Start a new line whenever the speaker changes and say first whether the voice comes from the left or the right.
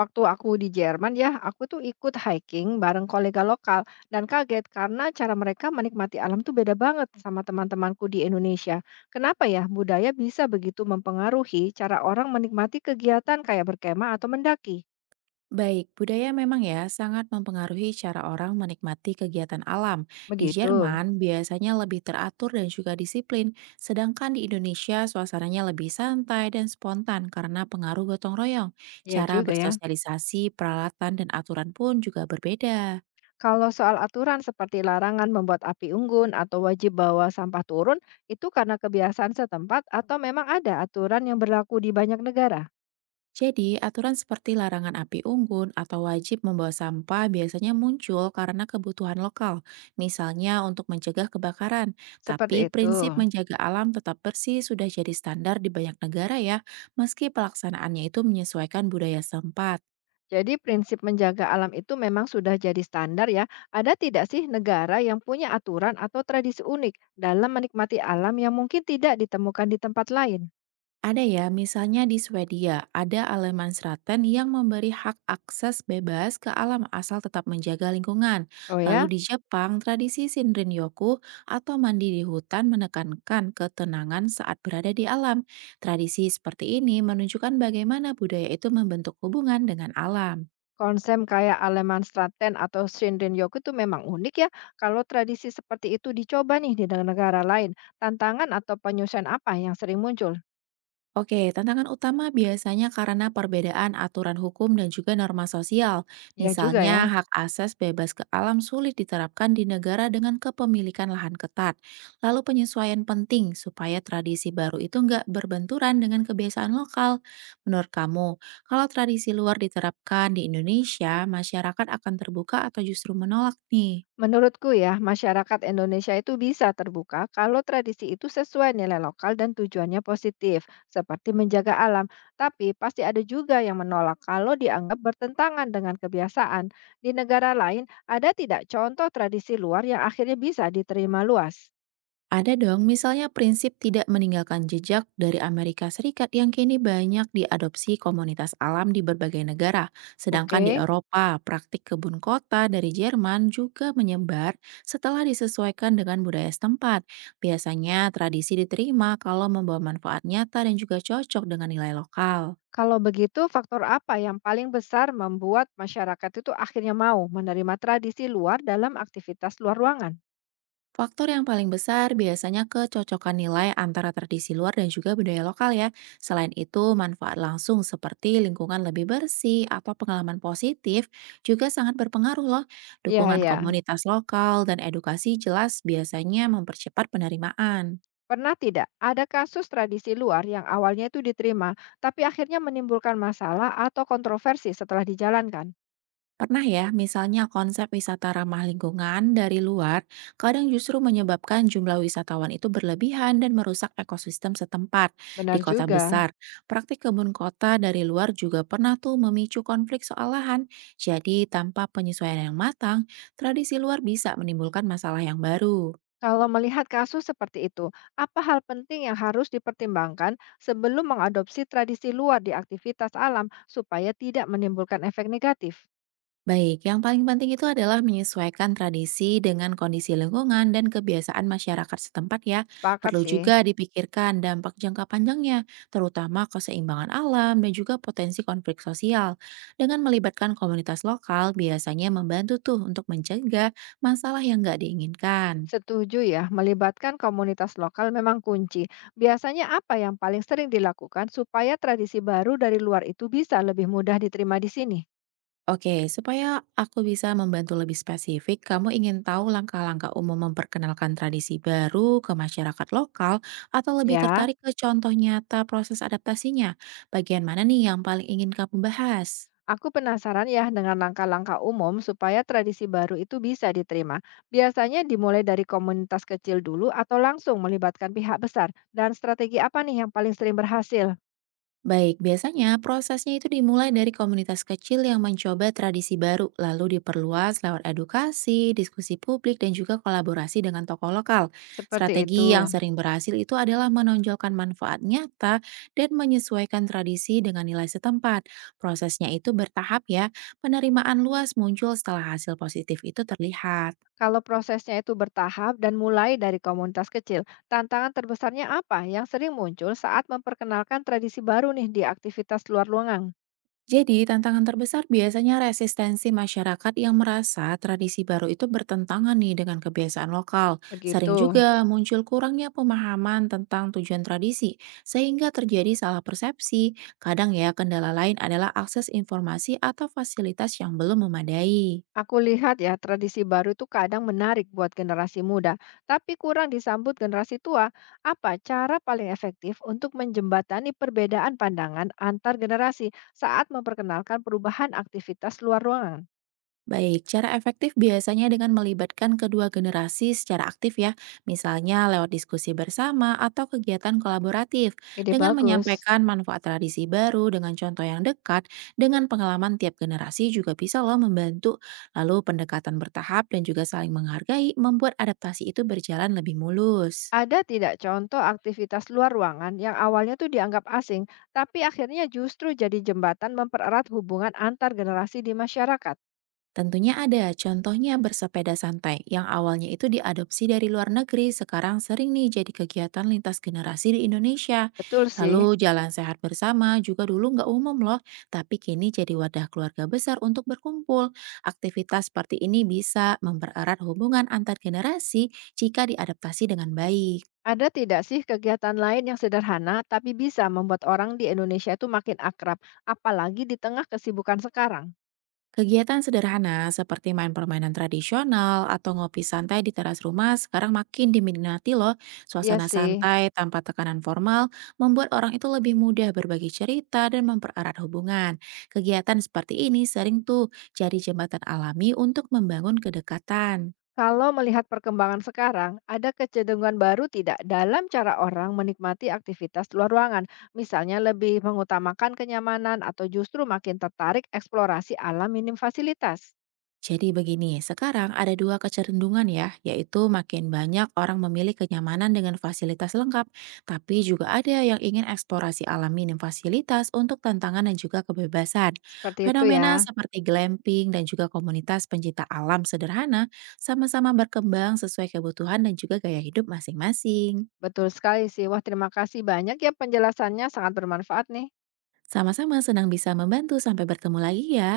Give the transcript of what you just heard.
left: Waktu aku di Jerman ya, aku tuh ikut hiking bareng kolega lokal dan kaget karena cara mereka menikmati alam tuh beda banget sama teman-temanku di Indonesia. Kenapa ya budaya bisa begitu mempengaruhi cara orang menikmati kegiatan kayak berkemah atau mendaki?
right: Baik, budaya memang ya sangat mempengaruhi cara orang menikmati kegiatan alam. Di
left: Begitu.
right: Jerman biasanya lebih teratur dan juga disiplin, sedangkan di Indonesia suasananya lebih santai dan spontan karena pengaruh gotong royong.
left: Ya
right: Cara
left: juga ya.
right: bersosialisasi, peralatan, dan aturan pun juga berbeda.
left: Kalau soal aturan seperti larangan membuat api unggun atau wajib bawa sampah turun, itu karena kebiasaan setempat atau memang ada aturan yang berlaku di banyak negara?
right: Jadi, aturan seperti larangan api unggun atau wajib membawa sampah biasanya muncul karena kebutuhan lokal, misalnya untuk mencegah kebakaran.
left: Seperti
right: Tapi
left: itu.
right: prinsip menjaga alam tetap bersih sudah jadi standar di banyak negara ya, meski pelaksanaannya itu menyesuaikan budaya setempat.
left: Jadi prinsip menjaga alam itu memang sudah jadi standar ya. Ada tidak sih negara yang punya aturan atau tradisi unik dalam menikmati alam yang mungkin tidak ditemukan di tempat lain?
right: Ada ya, misalnya di Swedia, ada allemansratten yang memberi hak akses bebas ke alam asal tetap menjaga lingkungan.
left: Oh
right: Lalu
left: ya,
right: di Jepang, tradisi Shinrin-yoku atau mandi di hutan menekankan ketenangan saat berada di alam. Tradisi seperti ini menunjukkan bagaimana budaya itu membentuk hubungan dengan alam.
left: konsep kayak Alemansstraten atau Shinrin-yoku itu memang unik ya. Kalau tradisi seperti itu dicoba nih di negara lain, tantangan atau penyusuan apa yang sering muncul?
right: Oke, tantangan utama biasanya karena perbedaan aturan hukum dan juga norma sosial.
left: Ya juga ya.
right: Misalnya, hak asas bebas ke alam sulit diterapkan di negara dengan kepemilikan lahan ketat. Lalu penyesuaian penting supaya tradisi baru itu nggak berbenturan dengan kebiasaan lokal. Menurut kamu, kalau tradisi luar diterapkan di Indonesia, masyarakat akan terbuka atau justru menolak nih?
left: Menurutku ya, masyarakat Indonesia itu bisa terbuka kalau tradisi itu sesuai nilai lokal dan tujuannya positif, seperti menjaga alam. Tapi pasti ada juga yang menolak kalau dianggap bertentangan dengan kebiasaan. Di negara lain, ada tidak contoh tradisi luar yang akhirnya bisa diterima luas?
right: Ada dong, misalnya prinsip tidak meninggalkan jejak dari Amerika Serikat yang kini banyak diadopsi komunitas alam di berbagai negara. Sedangkan di
left: Oke,
right: Eropa, praktik kebun kota dari Jerman juga menyebar setelah disesuaikan dengan budaya setempat. Biasanya tradisi diterima kalau membawa manfaat nyata dan juga cocok dengan nilai lokal.
left: kalau begitu faktor apa yang paling besar membuat masyarakat itu akhirnya mau menerima tradisi luar dalam aktivitas luar ruangan?
right: Faktor yang paling besar biasanya kecocokan nilai antara tradisi luar dan juga budaya lokal ya. Selain itu, manfaat langsung seperti lingkungan lebih bersih atau pengalaman positif juga sangat berpengaruh loh.
left: Iya,
right: Dukungan
left: ya.
right: komunitas lokal dan edukasi jelas biasanya mempercepat penerimaan.
left: Pernah tidak ada kasus tradisi luar yang awalnya itu diterima, tapi akhirnya menimbulkan masalah atau kontroversi setelah dijalankan?
right: Pernah ya, misalnya konsep wisata ramah lingkungan dari luar, kadang justru menyebabkan jumlah wisatawan itu berlebihan dan merusak ekosistem setempat. Di
left: Benar
right: kota
left: juga.
right: besar, praktik kebun kota dari luar juga pernah tuh memicu konflik soal lahan. Jadi, tanpa penyesuaian yang matang, tradisi luar bisa menimbulkan masalah yang baru.
left: Kalau melihat kasus seperti itu, apa hal penting yang harus dipertimbangkan sebelum mengadopsi tradisi luar di aktivitas alam supaya tidak menimbulkan efek negatif?
right: Baik, yang paling penting itu adalah menyesuaikan tradisi dengan kondisi lingkungan dan kebiasaan masyarakat setempat ya.
left: Sepakat
right: Perlu
left: sih.
right: juga dipikirkan dampak jangka panjangnya, terutama keseimbangan alam dan juga potensi konflik sosial. Dengan melibatkan komunitas lokal, biasanya membantu tuh untuk mencegah masalah yang nggak diinginkan.
left: Setuju ya, melibatkan komunitas lokal memang kunci. Biasanya apa yang paling sering dilakukan supaya tradisi baru dari luar itu bisa lebih mudah diterima di sini?
right: Oke, supaya aku bisa membantu lebih spesifik, kamu ingin tahu langkah-langkah umum memperkenalkan tradisi baru ke masyarakat lokal atau lebih
left: Ya.
right: tertarik ke contoh nyata proses adaptasinya? Bagian mana nih yang paling ingin kamu bahas?
left: Aku penasaran ya dengan langkah-langkah umum supaya tradisi baru itu bisa diterima. Biasanya dimulai dari komunitas kecil dulu atau langsung melibatkan pihak besar. Dan strategi apa nih yang paling sering berhasil?
right: Baik, biasanya prosesnya itu dimulai dari komunitas kecil yang mencoba tradisi baru, lalu diperluas lewat edukasi, diskusi publik, dan juga kolaborasi dengan tokoh lokal.
left: Seperti itu.
right: Strategi yang sering berhasil itu adalah menonjolkan manfaat nyata dan menyesuaikan tradisi dengan nilai setempat. Prosesnya itu bertahap ya, penerimaan luas muncul setelah hasil positif itu terlihat.
left: Kalau prosesnya itu bertahap dan mulai dari komunitas kecil, tantangan terbesarnya apa yang sering muncul saat memperkenalkan tradisi baru nih di aktivitas luar ruangan?
right: Jadi, tantangan terbesar biasanya resistensi masyarakat yang merasa tradisi baru itu bertentangan nih dengan kebiasaan lokal. Sering
left: Begitu.
right: juga muncul kurangnya pemahaman tentang tujuan tradisi, sehingga terjadi salah persepsi. Kadang ya, kendala lain adalah akses informasi atau fasilitas yang belum memadai.
left: Aku lihat ya, tradisi baru itu kadang menarik buat generasi muda, tapi kurang disambut generasi tua. Apa cara paling efektif untuk menjembatani perbedaan pandangan antar generasi saat memperkenalkan perubahan aktivitas luar ruangan?
right: Baik, cara efektif biasanya dengan melibatkan kedua generasi secara aktif ya, misalnya lewat diskusi bersama atau kegiatan kolaboratif,
left: Ide
right: dengan
left: bagus.
right: menyampaikan manfaat tradisi baru dengan contoh yang dekat, dengan pengalaman tiap generasi juga bisa loh membantu. Lalu pendekatan bertahap dan juga saling menghargai membuat adaptasi itu berjalan lebih mulus.
left: Ada tidak contoh aktivitas luar ruangan yang awalnya tuh dianggap asing, tapi akhirnya justru jadi jembatan mempererat hubungan antar generasi di masyarakat?
right: Tentunya ada, contohnya bersepeda santai, yang awalnya itu diadopsi dari luar negeri, sekarang sering nih jadi kegiatan lintas generasi di Indonesia.
left: Betul sih.
right: Lalu jalan sehat bersama juga dulu nggak umum loh, tapi kini jadi wadah keluarga besar untuk berkumpul. Aktivitas seperti ini bisa mempererat hubungan antar generasi jika diadaptasi dengan baik.
left: Ada tidak sih kegiatan lain yang sederhana tapi bisa membuat orang di Indonesia itu makin akrab, apalagi di tengah kesibukan sekarang?
right: Kegiatan sederhana seperti main permainan tradisional atau ngopi santai di teras rumah sekarang makin diminati loh.
left: Iya
right: Suasana
left: sih.
right: santai tanpa tekanan formal membuat orang itu lebih mudah berbagi cerita dan mempererat hubungan. Kegiatan seperti ini sering tuh jadi jembatan alami untuk membangun kedekatan.
left: Kalau melihat perkembangan sekarang, ada kecenderungan baru tidak dalam cara orang menikmati aktivitas luar ruangan, misalnya lebih mengutamakan kenyamanan atau justru makin tertarik eksplorasi alam minim fasilitas.
right: Jadi begini, sekarang ada dua kecenderungan ya, yaitu makin banyak orang memilih kenyamanan dengan fasilitas lengkap, tapi juga ada yang ingin eksplorasi alami dan fasilitas untuk tantangan dan juga kebebasan.
left: Seperti itu ya.
right: Fenomena seperti glamping dan juga komunitas pencinta alam sederhana sama-sama berkembang sesuai kebutuhan dan juga gaya hidup masing-masing.
left: Betul sekali sih. Wah, terima kasih banyak ya penjelasannya sangat bermanfaat nih.
right: Sama-sama senang bisa membantu, sampai bertemu lagi ya.